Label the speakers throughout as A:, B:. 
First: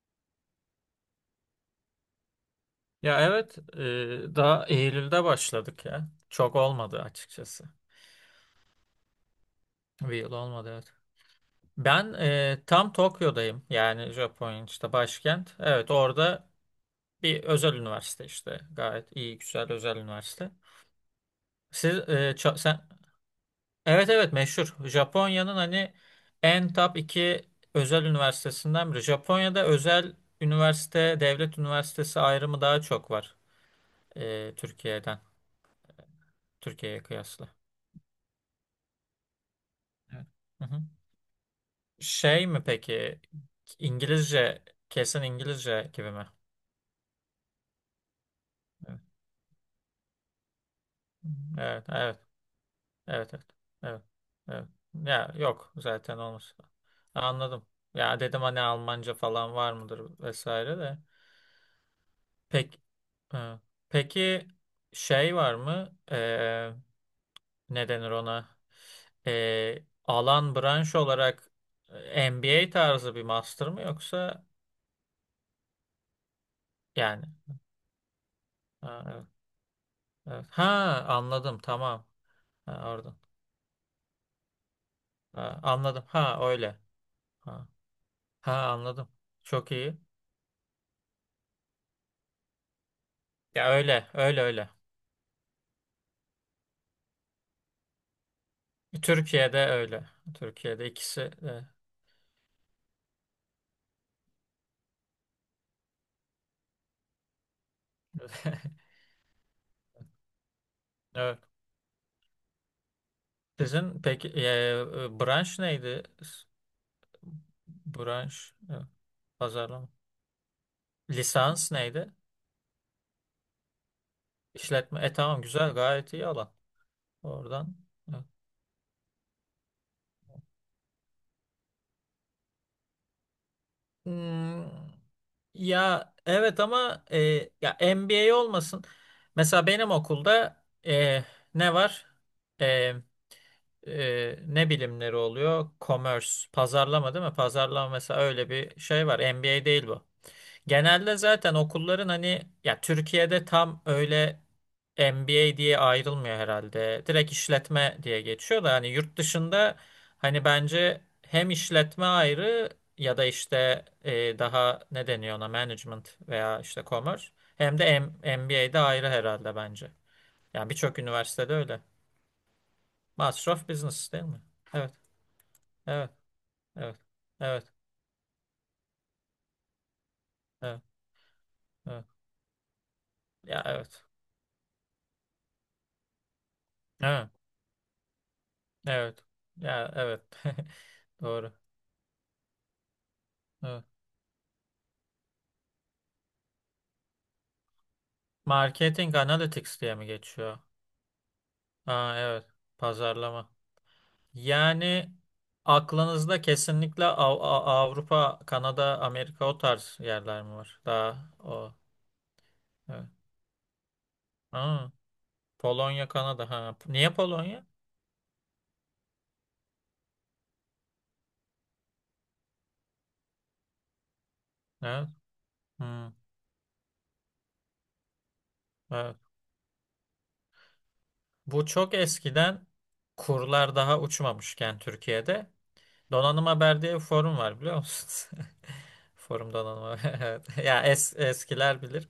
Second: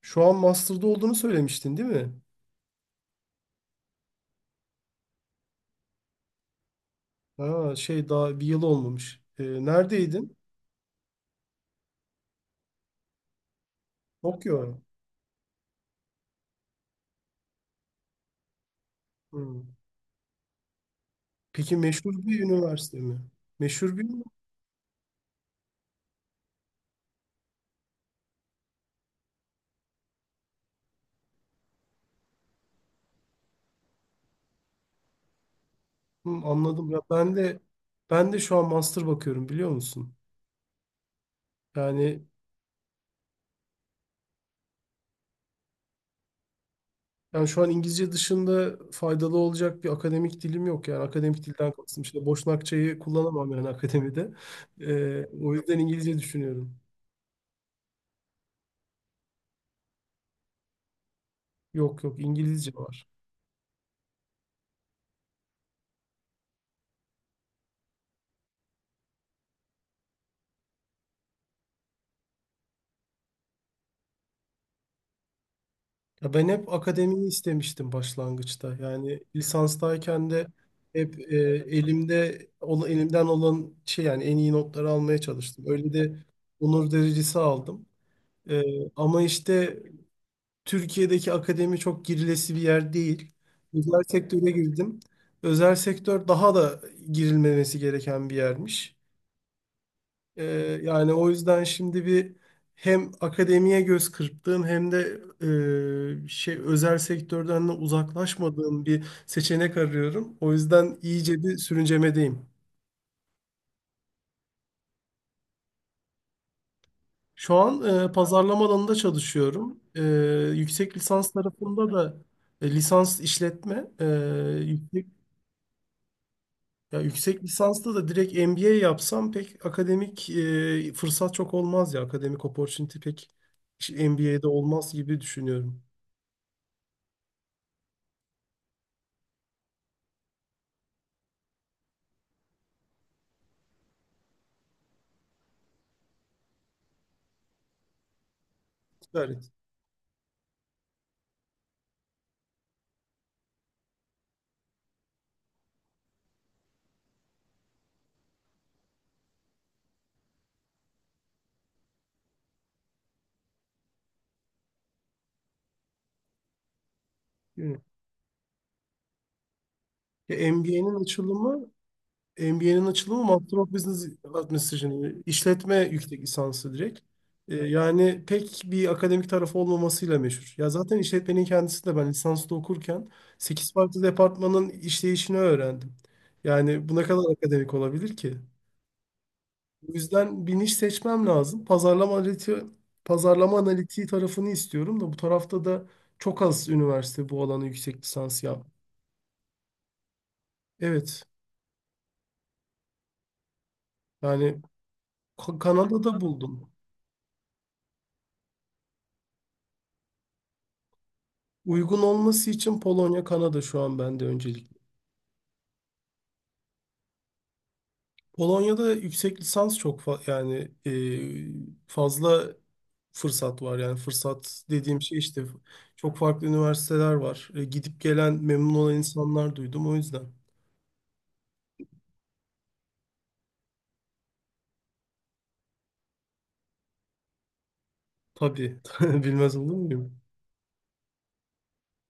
A: Şu an master'da olduğunu söylemiştin, değil mi?
B: Ya evet, daha Eylül'de başladık ya. Çok olmadı açıkçası.
A: Ha, şey, daha bir yıl olmamış.
B: Bir yıl
A: Neredeydin?
B: olmadı evet. Ben tam Tokyo'dayım. Yani Japonya'nın
A: Tokyo.
B: işte başkent. Evet, orada bir özel üniversite işte. Gayet iyi,
A: Hmm.
B: güzel özel üniversite.
A: Peki,
B: Siz,
A: meşhur
B: e,
A: bir
B: ça- sen,
A: üniversite mi? Meşhur bir
B: Evet,
A: ünivers-
B: evet, meşhur. Japonya'nın hani en top iki özel üniversitesinden biri. Japonya'da özel üniversite, devlet üniversitesi ayrımı daha çok var Türkiye'den.
A: Hmm, anladım. Ya
B: Türkiye'ye
A: ben
B: kıyasla.
A: de ben de şu an master bakıyorum, biliyor musun?
B: Evet. Hı hı.
A: Yani
B: Şey mi peki? İngilizce, kesin İngilizce gibi mi?
A: yani şu an İngilizce dışında faydalı olacak bir akademik dilim yok, yani akademik dilden
B: Evet,
A: kastım
B: evet,
A: işte Boşnakçayı
B: evet, evet, evet,
A: kullanamam yani
B: evet,
A: akademide.
B: evet. Ya
A: O
B: yok
A: yüzden İngilizce
B: zaten olmaz.
A: düşünüyorum.
B: Anladım. Ya dedim hani Almanca falan var mıdır vesaire de.
A: Yok yok, İngilizce
B: Pek,
A: var.
B: e, peki, şey var mı? Ne denir ona? Alan branş olarak MBA tarzı bir master mı yoksa
A: Ya ben hep
B: yani?
A: akademiyi istemiştim başlangıçta.
B: Ha,
A: Yani
B: evet,
A: lisanstayken de
B: evet. Ha,
A: hep
B: anladım, tamam. Ha, orada.
A: elimden olan şey, yani en iyi notları almaya
B: Ha,
A: çalıştım. Öyle
B: anladım.
A: de
B: Ha öyle.
A: onur derecesi
B: Ha.
A: aldım.
B: Ha,
A: E,
B: anladım.
A: Ama
B: Çok
A: işte
B: iyi.
A: Türkiye'deki akademi çok girilesi bir yer değil.
B: Ya
A: Özel
B: öyle, öyle
A: sektöre
B: öyle.
A: girdim. Özel sektör daha da girilmemesi gereken bir yermiş.
B: Türkiye'de öyle.
A: Ee,
B: Türkiye'de
A: Yani
B: ikisi
A: o yüzden
B: de.
A: şimdi bir hem akademiye göz kırptığım hem de şey özel sektörden de uzaklaşmadığım bir seçenek arıyorum. O yüzden
B: Evet.
A: iyice bir sürüncemedeyim.
B: Sizin peki branş neydi?
A: Şu an
B: Branş,
A: pazarlama alanında çalışıyorum.
B: pazarlama.
A: Yüksek lisans
B: Lisans
A: tarafında
B: neydi?
A: da lisans işletme, yüksek,
B: İşletme. Tamam, güzel, gayet iyi alan.
A: ya yüksek
B: Oradan.
A: lisansta da
B: Evet.
A: direkt MBA yapsam pek akademik fırsat çok olmaz ya. Akademik opportunity pek MBA'de
B: Hmm,
A: olmaz gibi düşünüyorum.
B: ya evet ama ya MBA olmasın. Mesela benim okulda e, ne var? E, Ne bilimleri oluyor? Commerce, pazarlama değil mi? Pazarlama mesela öyle bir şey var. MBA değil bu. Genelde zaten okulların hani ya Türkiye'de tam öyle MBA diye ayrılmıyor herhalde. Direkt işletme diye geçiyor da hani yurt dışında hani bence hem işletme ayrı ya da işte daha ne deniyor ona management veya işte commerce hem
A: Yani,
B: de M- m b MBA'de ayrı herhalde bence.
A: ya
B: Yani
A: MBA'nin
B: birçok üniversitede
A: açılımı
B: öyle.
A: MBA'nin açılımı
B: Master
A: Master
B: of
A: of Business
B: Business değil mi? Evet.
A: Administration, işletme
B: Evet.
A: yüksek lisansı
B: Evet.
A: direkt.
B: Evet.
A: Yani pek bir akademik tarafı olmamasıyla meşhur. Ya
B: Evet.
A: zaten işletmenin kendisi de
B: Evet.
A: ben lisansta okurken
B: Ya
A: sekiz farklı
B: evet.
A: departmanın işleyişini öğrendim. Yani bu ne
B: Evet.
A: kadar akademik olabilir ki?
B: Evet.
A: O
B: Ya evet.
A: yüzden bir niş seçmem
B: Doğru.
A: lazım. Pazarlama
B: Evet.
A: analitiği tarafını istiyorum da bu tarafta da çok az üniversite bu alana yüksek lisans yap.
B: Marketing Analytics diye mi geçiyor?
A: Evet.
B: Aa, evet. Pazarlama.
A: Yani
B: Yani
A: Kanada'da
B: aklınızda
A: buldum.
B: kesinlikle Avrupa, Kanada, Amerika o tarz yerler mi var? Daha o.
A: Uygun olması için
B: Evet.
A: Polonya, Kanada şu an bende öncelikli.
B: Aa, Polonya, Kanada. Ha. Niye Polonya?
A: Polonya'da yüksek lisans yani fazla fırsat var. Yani fırsat dediğim
B: Evet.
A: şey işte
B: Hmm,
A: çok farklı üniversiteler var. Gidip gelen memnun olan
B: evet.
A: insanlar duydum o yüzden.
B: Bu çok eskiden kurlar daha uçmamışken Türkiye'de Donanım Haber diye bir forum var biliyor musun?
A: Tabii
B: Forum
A: bilmez olur
B: Donanım Haber.
A: muyum?
B: Evet. Ya eskiler bilir.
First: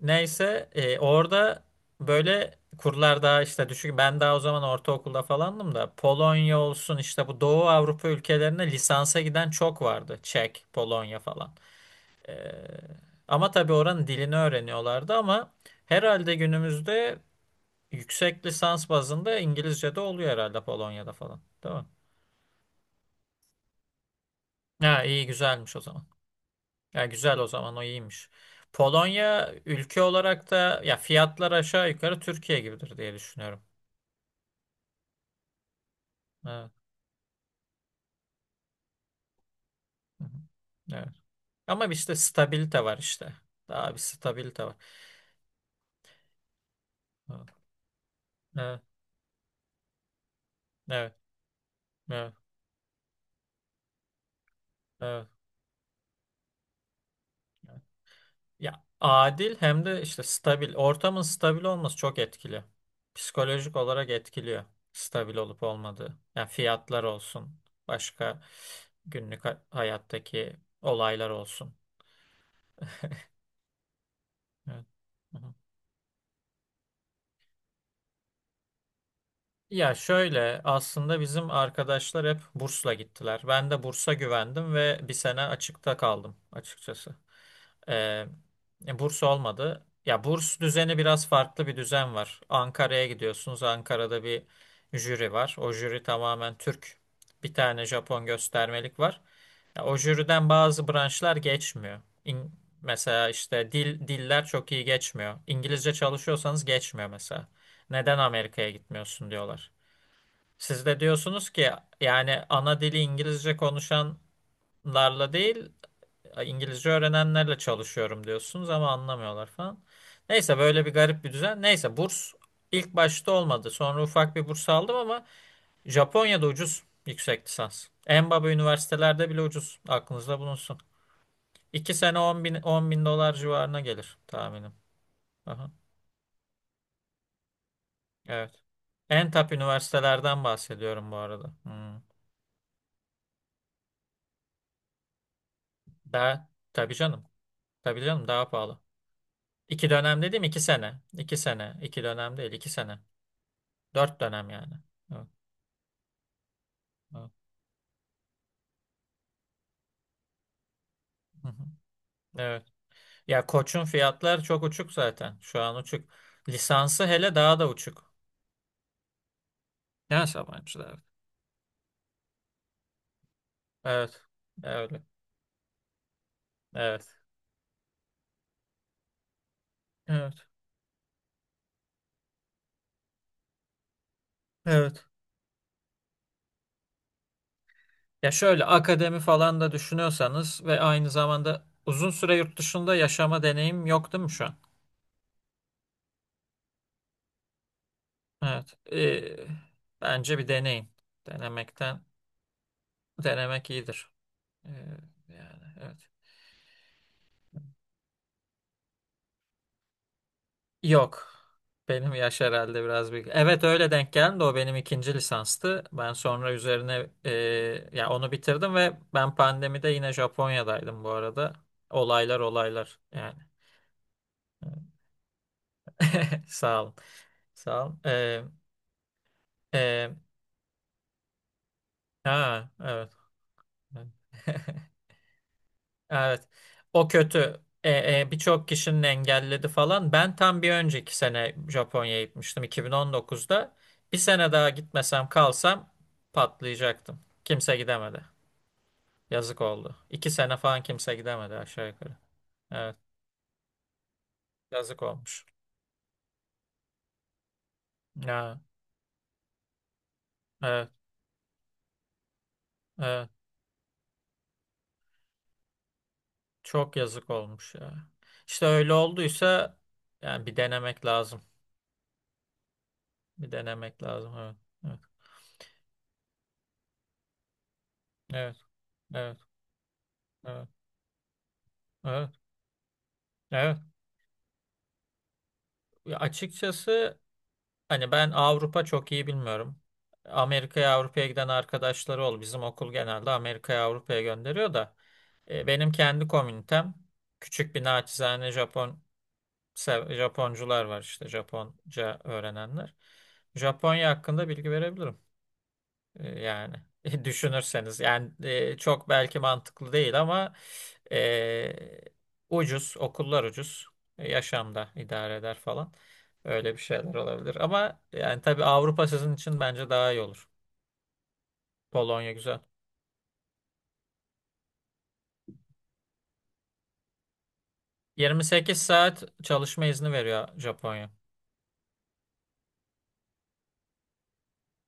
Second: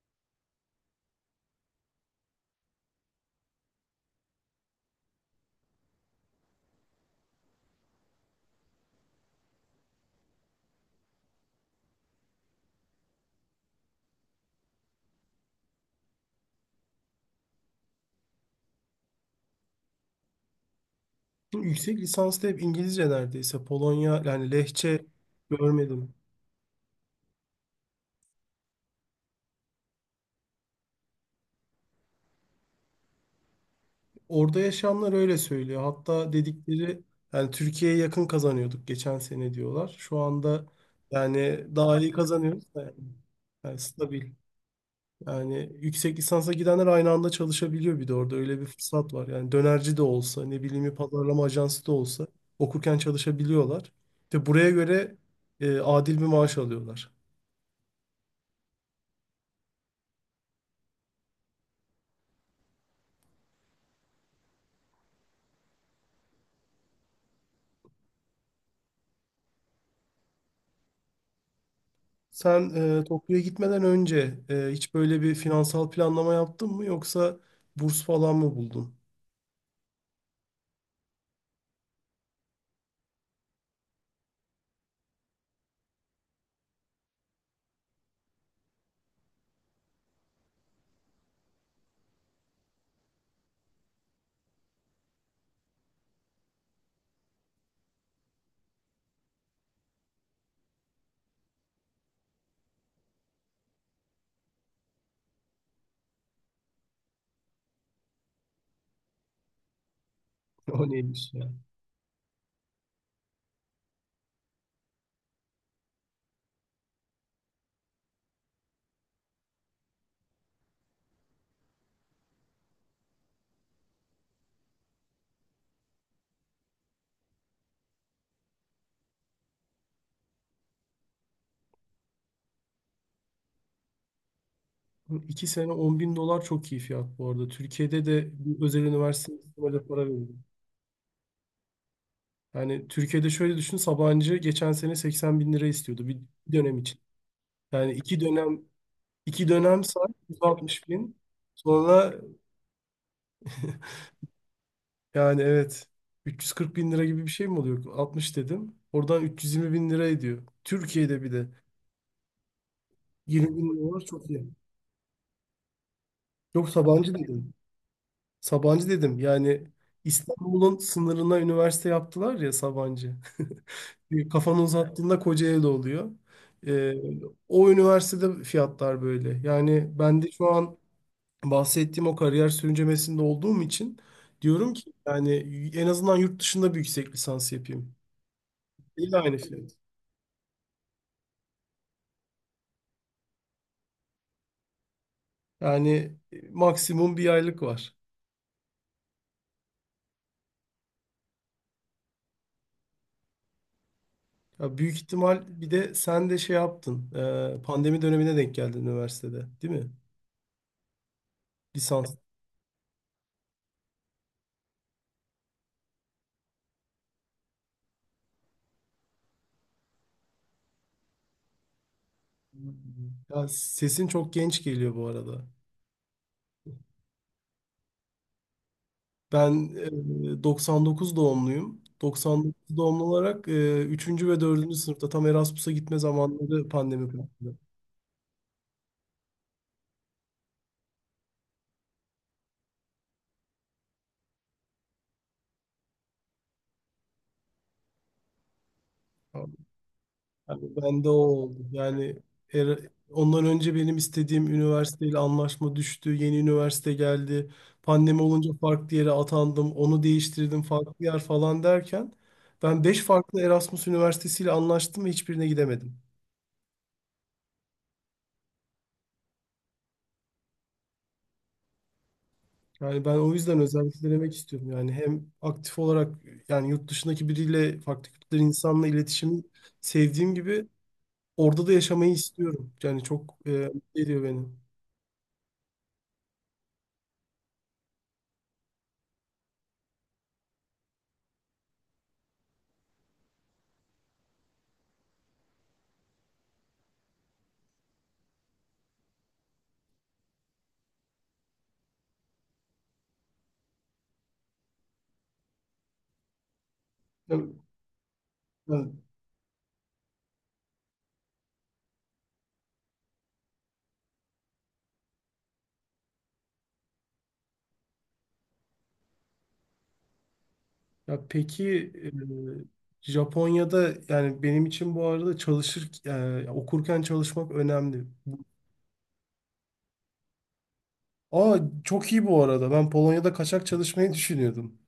B: Neyse, orada böyle kurlar daha işte düşük. Ben daha o zaman ortaokulda falandım da Polonya olsun işte bu Doğu Avrupa ülkelerine lisansa giden çok vardı. Çek, Polonya falan. Ee, Ama tabii oranın dilini öğreniyorlardı ama herhalde günümüzde yüksek lisans bazında İngilizce de oluyor herhalde Polonya'da falan. Değil mi?
A: Yüksek lisansta hep İngilizce neredeyse. Polonya yani
B: Ha,
A: lehçe
B: iyi güzelmiş o zaman.
A: görmedim.
B: Ya güzel o zaman, o iyiymiş. Polonya ülke olarak da ya fiyatlar aşağı yukarı Türkiye gibidir diye düşünüyorum.
A: Orada yaşayanlar öyle söylüyor. Hatta
B: Evet.
A: dedikleri yani Türkiye'ye yakın kazanıyorduk geçen sene diyorlar. Şu
B: Hı hı.
A: anda
B: Evet.
A: yani
B: Ama
A: daha iyi
B: işte
A: kazanıyoruz da
B: stabilite
A: yani,
B: var işte.
A: yani
B: Daha bir
A: stabil.
B: stabilite var.
A: Yani yüksek lisansa gidenler aynı anda
B: Evet.
A: çalışabiliyor, bir de orada öyle bir
B: Evet.
A: fırsat var. Yani dönerci de olsa, ne bileyim, bir
B: Evet.
A: pazarlama ajansı da olsa okurken çalışabiliyorlar. İşte buraya göre
B: Evet.
A: adil bir maaş alıyorlar.
B: Evet. Ya adil hem de işte stabil. Ortamın stabil olması çok etkili. Psikolojik olarak etkiliyor. Stabil olup olmadığı. Yani fiyatlar olsun. Başka günlük hayattaki olaylar olsun.
A: Sen Tokyo'ya gitmeden önce
B: Evet.
A: hiç böyle bir
B: Hı hı.
A: finansal planlama yaptın mı, yoksa burs falan mı buldun?
B: Ya şöyle, aslında bizim arkadaşlar hep bursla gittiler. Ben de bursa güvendim ve bir sene açıkta kaldım açıkçası. Ee, Burs olmadı. Ya burs düzeni biraz farklı bir düzen var. Ankara'ya gidiyorsunuz. Ankara'da bir jüri var. O jüri tamamen Türk. Bir tane Japon göstermelik var. Ya, o jüriden bazı branşlar geçmiyor. İn- Mesela işte dil diller çok iyi geçmiyor. İngilizce çalışıyorsanız geçmiyor mesela. Neden Amerika'ya gitmiyorsun diyorlar. Siz
A: O
B: de
A: neymiş
B: diyorsunuz
A: ya?
B: ki yani ana dili İngilizce konuşanlarla değil ya İngilizce öğrenenlerle çalışıyorum diyorsunuz ama anlamıyorlar falan. Neyse, böyle bir garip bir düzen. Neyse, burs ilk başta olmadı. Sonra ufak bir burs aldım ama Japonya'da ucuz yüksek lisans. En baba üniversitelerde bile ucuz. Aklınızda bulunsun. 2 sene 10 bin, 10 bin dolar civarına gelir tahminim.
A: İki
B: Aha,
A: sene 10 bin dolar çok iyi fiyat bu arada. Türkiye'de de bir
B: evet.
A: özel
B: En
A: üniversiteye
B: top
A: böyle para veriyor.
B: üniversitelerden bahsediyorum bu arada. Hmm.
A: Yani Türkiye'de şöyle düşün, Sabancı geçen sene 80 bin lira istiyordu
B: Daha,
A: bir dönem
B: tabii
A: için.
B: canım.
A: Yani
B: Tabii canım, daha pahalı.
A: iki dönem
B: İki
A: say,
B: dönem
A: yüz
B: dediğim iki
A: altmış
B: sene.
A: bin.
B: 2 sene. İki
A: Sonra
B: dönem değil 2 sene. 4 dönem yani. Evet.
A: yani evet 340 bin lira gibi bir
B: Hı
A: şey mi oluyor? Altmış dedim. Oradan 320 bin lira ediyor. Türkiye'de bir de
B: hı. Evet. Ya
A: 20 bin
B: Koç'un
A: dolar çok
B: fiyatlar
A: iyi.
B: çok uçuk zaten. Şu an uçuk.
A: Yok,
B: Lisansı
A: Sabancı
B: hele
A: dedim.
B: daha da uçuk.
A: Yani
B: Neyse,
A: İstanbul'un
B: yabancı da evet.
A: sınırına üniversite yaptılar ya Sabancı.
B: Evet.
A: Bir kafanı
B: Öyle.
A: uzattığında Kocaeli'de oluyor. Ee,
B: Evet.
A: O üniversitede fiyatlar böyle. Yani ben de
B: Evet.
A: şu an bahsettiğim o kariyer sürüncemesinde olduğum için diyorum ki
B: Evet.
A: yani en azından yurt dışında bir yüksek lisans yapayım.
B: Ya şöyle,
A: Değil,
B: akademi
A: aynı
B: falan
A: fiyat.
B: da düşünüyorsanız ve aynı zamanda uzun süre yurt dışında yaşama deneyim yok değil mi şu an?
A: Yani maksimum bir aylık var.
B: Evet. Bence bir deneyin. Denemekten denemek iyidir. Ee,
A: Ya büyük ihtimal
B: Yani
A: bir de
B: evet.
A: sen de şey yaptın. Pandemi dönemine denk geldin üniversitede, değil mi?
B: Yok. Benim
A: Lisans.
B: yaş herhalde biraz büyük. Evet, öyle denk geldi. O benim ikinci lisanstı. Ben sonra üzerine ya onu bitirdim ve ben pandemide yine Japonya'daydım bu arada. Olaylar olaylar yani.
A: Ya sesin çok genç geliyor bu arada.
B: Sağ olun. Sağ olun.
A: Ben
B: E,
A: 99 doğumluyum.
B: ha,
A: 99 doğumlu
B: evet.
A: olarak 3. ve dördüncü sınıfta tam Erasmus'a gitme
B: Evet.
A: zamanları pandemi
B: O
A: patladı.
B: kötü. Birçok kişinin engelledi falan. Ben tam bir önceki sene Japonya'ya gitmiştim 2019'da. Bir sene daha gitmesem, kalsam patlayacaktım. Kimse gidemedi. Yazık oldu. 2 sene
A: Yani
B: falan
A: ben de o
B: kimse gidemedi
A: oldu.
B: aşağı
A: Yani
B: yukarı. Evet,
A: ondan önce benim istediğim
B: yazık
A: üniversiteyle
B: olmuş.
A: anlaşma düştü. Yeni üniversite geldi. Pandemi olunca
B: Ya,
A: farklı yere atandım. Onu değiştirdim,
B: evet,
A: farklı yer falan derken ben beş
B: evet.
A: farklı Erasmus üniversitesiyle anlaştım ve hiçbirine gidemedim.
B: Çok yazık olmuş ya. İşte öyle olduysa yani bir denemek lazım.
A: Yani ben o
B: Bir
A: yüzden özellikle
B: denemek
A: denemek
B: lazım. Evet,
A: istiyorum. Yani
B: evet,
A: hem aktif olarak yani yurt dışındaki biriyle, farklı kültürden
B: evet,
A: insanla
B: evet,
A: iletişimi sevdiğim gibi
B: evet,
A: orada da yaşamayı
B: evet,
A: istiyorum. Yani çok
B: evet.
A: mutlu ediyor beni.
B: Ya açıkçası, hani ben Avrupa çok iyi bilmiyorum. Amerika'ya Avrupa'ya giden arkadaşları ol. Bizim okul genelde Amerika'ya Avrupa'ya gönderiyor da benim kendi komünitem küçük bir naçizane Japon Japoncular var işte Japonca öğrenenler. Japonya hakkında bilgi verebilirim. Yani
A: Yani-
B: düşünürseniz yani
A: yani-
B: çok belki mantıklı değil ama e, ucuz okullar ucuz. Yaşamda idare eder falan, öyle bir şeyler olabilir ama yani tabii Avrupa sizin için bence daha iyi olur.
A: ya peki
B: Polonya güzel.
A: Japonya'da yani benim için bu arada çalışır okurken çalışmak önemli.
B: 28 saat çalışma izni veriyor Japonya.
A: Aa çok iyi bu arada. Ben Polonya'da kaçak çalışmayı düşünüyordum.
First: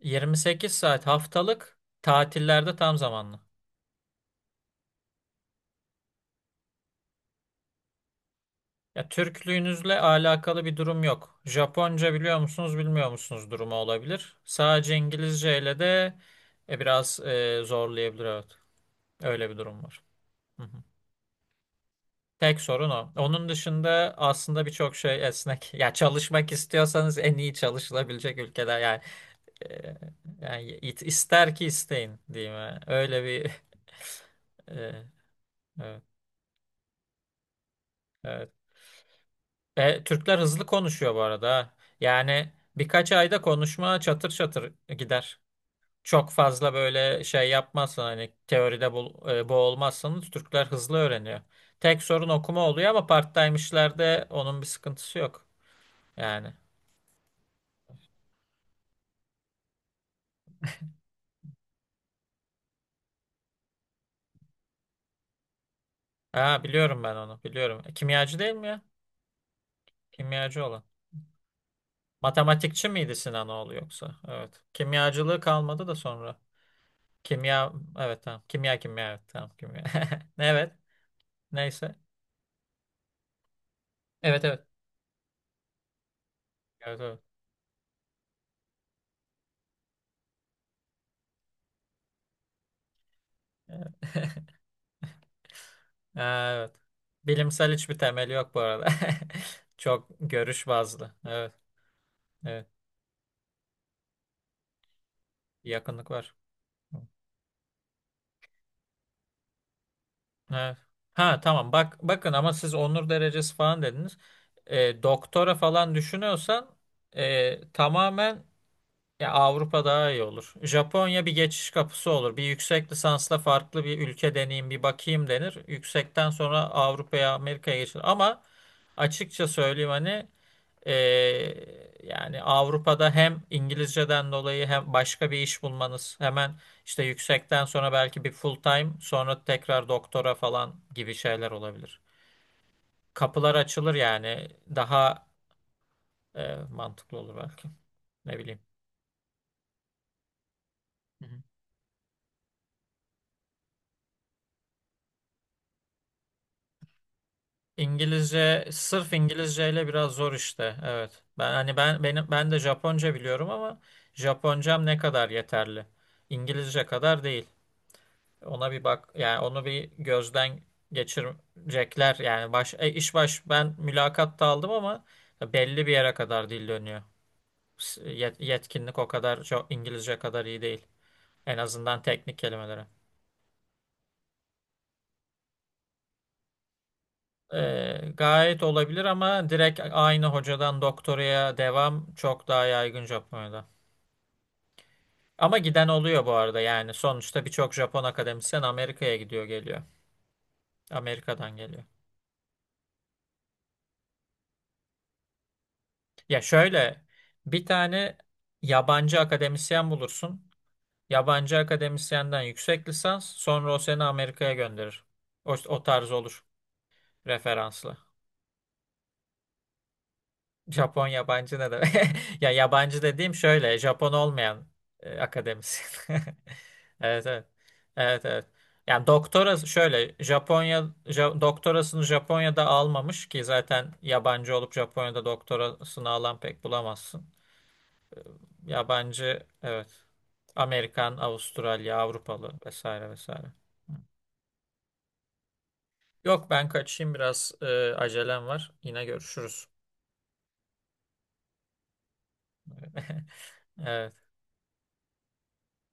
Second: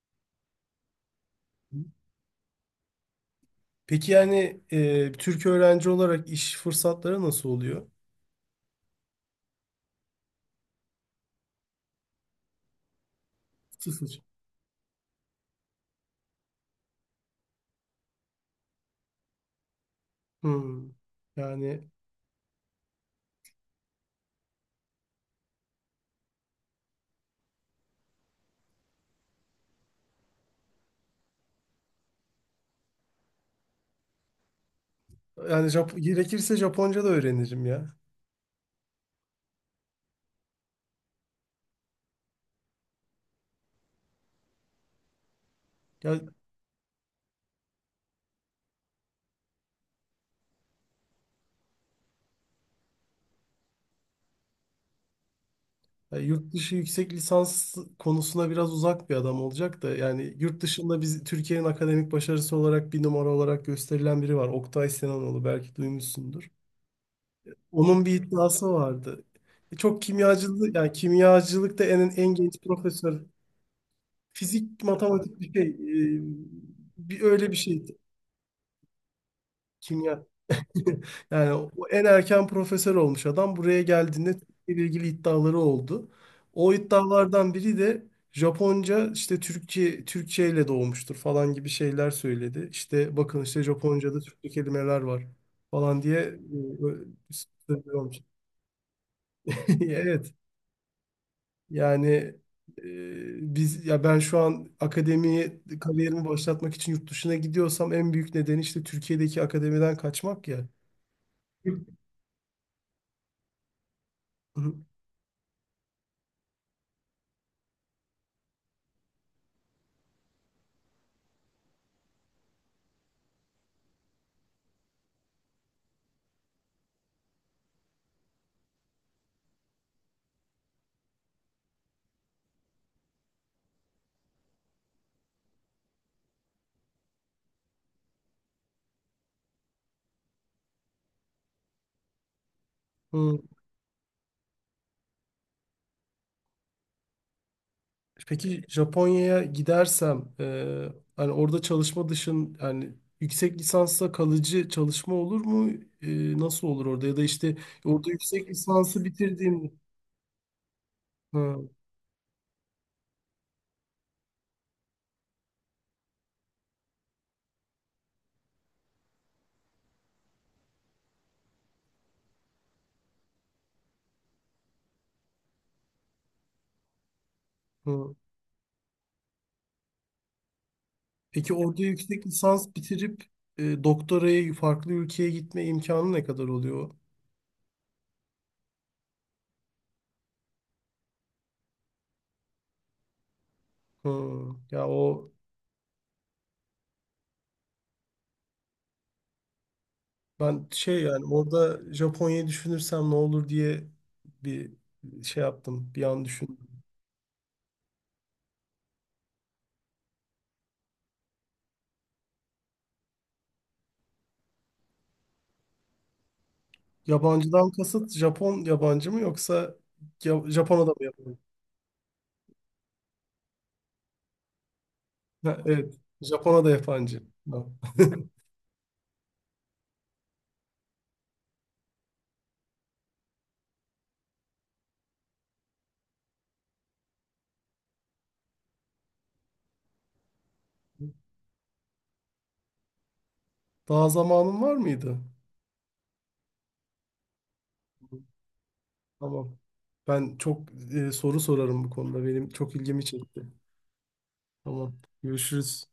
B: 28 saat haftalık, tatillerde tam zamanlı.
A: Peki yani Türk öğrenci olarak iş fırsatları nasıl oluyor?
B: Ya Türklüğünüzle alakalı bir durum yok. Japonca biliyor musunuz, bilmiyor musunuz durumu
A: Sıfır.
B: olabilir. Sadece İngilizce ile de biraz zorlayabilir evet. Öyle bir durum var. Hı hı.
A: Hmm. Yani
B: Tek sorun o. Onun dışında aslında birçok şey esnek. Ya çalışmak istiyorsanız en iyi çalışılabilecek ülkeler yani, e, yani ister ki isteyin diyeyim. Yani. Öyle bir e,
A: yani
B: evet,
A: gerekirse Japonca da öğrenirim ya.
B: evet. Türkler hızlı konuşuyor bu arada. Ha. Yani birkaç ayda konuşma çatır çatır gider.
A: Ya,
B: Çok fazla böyle şey yapmazsın hani, teoride bu, boğulmazsanız Türkler hızlı öğreniyor. Tek sorun okuma oluyor ama part-time'işlerde onun bir sıkıntısı yok.
A: ya yurt
B: Yani.
A: dışı yüksek lisans konusuna biraz uzak bir adam olacak da yani yurt dışında biz Türkiye'nin akademik başarısı olarak bir numara olarak gösterilen biri var. Oktay Sinanoğlu, belki duymuşsundur.
B: Ha, biliyorum, ben onu biliyorum.
A: Onun bir
B: Kimyacı değil mi
A: iddiası
B: ya?
A: vardı. Çok
B: Kimyacı
A: kimyacılık
B: olan.
A: yani kimyacılıkta en genç
B: Matematikçi miydi
A: profesör,
B: Sinanoğlu yoksa? Evet.
A: fizik matematik
B: Kimyacılığı
A: bir şey
B: kalmadı da
A: e,
B: sonra.
A: öyle bir
B: Kimya,
A: şeydi,
B: evet, tamam. Kimya, kimya, evet, tamam, kimya.
A: kimya.
B: Evet,
A: Yani o
B: neyse.
A: en erken profesör olmuş adam buraya geldiğinde
B: Evet, evet.
A: Türkiye ile ilgili iddiaları oldu. O
B: Evet,
A: iddialardan biri de Japonca işte Türkçe ile doğmuştur falan gibi şeyler söyledi. İşte bakın, işte
B: evet.
A: Japonca'da Türkçe kelimeler var falan diye
B: Ha, evet. Bilimsel hiçbir
A: söylüyormuş.
B: temeli yok bu arada. Çok
A: Evet.
B: görüş bazlı. Evet,
A: Yani
B: evet.
A: e, biz ya ben şu an akademiye
B: Bir yakınlık
A: kariyerimi
B: var.
A: başlatmak için yurt dışına gidiyorsam en büyük nedeni işte Türkiye'deki akademiden kaçmak ya.
B: Evet. Ha, tamam,
A: Hı
B: bak bakın ama siz onur derecesi falan dediniz. Doktora falan düşünüyorsan tamamen ya Avrupa daha iyi olur. Japonya bir geçiş kapısı olur. Bir yüksek lisansla farklı bir ülke deneyim, bir bakayım denir. Yüksekten sonra Avrupa'ya Amerika'ya geçilir. Ama açıkça söyleyeyim hani, Ee, yani Avrupa'da hem İngilizceden dolayı hem başka bir iş bulmanız hemen işte yüksekten sonra belki bir full time sonra tekrar doktora falan gibi şeyler olabilir.
A: hı.
B: Kapılar açılır yani, daha mantıklı olur belki. Ne bileyim.
A: Peki Japonya'ya gidersem
B: Hı
A: hani
B: hı.
A: orada çalışma dışın yani yüksek lisansla kalıcı çalışma olur mu? Nasıl olur orada, ya da işte orada yüksek
B: İngilizce
A: lisansı
B: sırf
A: bitirdiğimde.
B: İngilizceyle biraz zor işte. Evet. Ben
A: Hı,
B: hani ben benim ben de Japonca biliyorum ama Japoncam ne kadar yeterli? İngilizce kadar değil. Ona bir bak yani onu bir gözden geçirecekler yani baş e, iş baş ben mülakatta aldım ama belli bir yere kadar dil dönüyor.
A: hı.
B: Yetkinlik o kadar çok İngilizce kadar iyi değil.
A: Peki
B: En
A: orada
B: azından
A: yüksek
B: teknik
A: lisans
B: kelimelere.
A: bitirip doktoraya farklı ülkeye gitme imkanı ne kadar oluyor?
B: Gayet olabilir ama direkt aynı hocadan doktoraya devam çok daha yaygın Japonya'da.
A: Hı. Ya o
B: Ama giden oluyor bu arada yani sonuçta birçok Japon akademisyen Amerika'ya gidiyor geliyor.
A: ben şey, yani
B: Amerika'dan
A: orada
B: geliyor.
A: Japonya'yı düşünürsem ne olur diye bir şey yaptım bir an.
B: Ya şöyle, bir tane yabancı akademisyen bulursun. Yabancı akademisyenden yüksek lisans sonra o seni Amerika'ya gönderir. O tarz olur
A: Yabancıdan
B: referanslı.
A: kasıt Japon yabancı mı, yoksa Japonya'da mı
B: Japon
A: yabancı?
B: yabancı ne demek? Ya yabancı dediğim şöyle Japon olmayan
A: Ha, evet.
B: akademisyen.
A: Japonya'da yabancı.
B: Evet, evet.
A: Ha.
B: Evet, evet. Yani doktorası şöyle doktorasını Japonya'da almamış ki zaten yabancı olup Japonya'da doktorasını alan pek bulamazsın. Ya bence evet. Amerikan, Avustralya, Avrupalı vesaire vesaire.
A: Daha zamanın var mıydı?
B: Yok ben kaçayım biraz acelem var. Yine
A: Tamam.
B: görüşürüz.
A: Ben çok soru sorarım bu konuda. Benim çok ilgimi çekti.
B: Evet.
A: Tamam. Görüşürüz.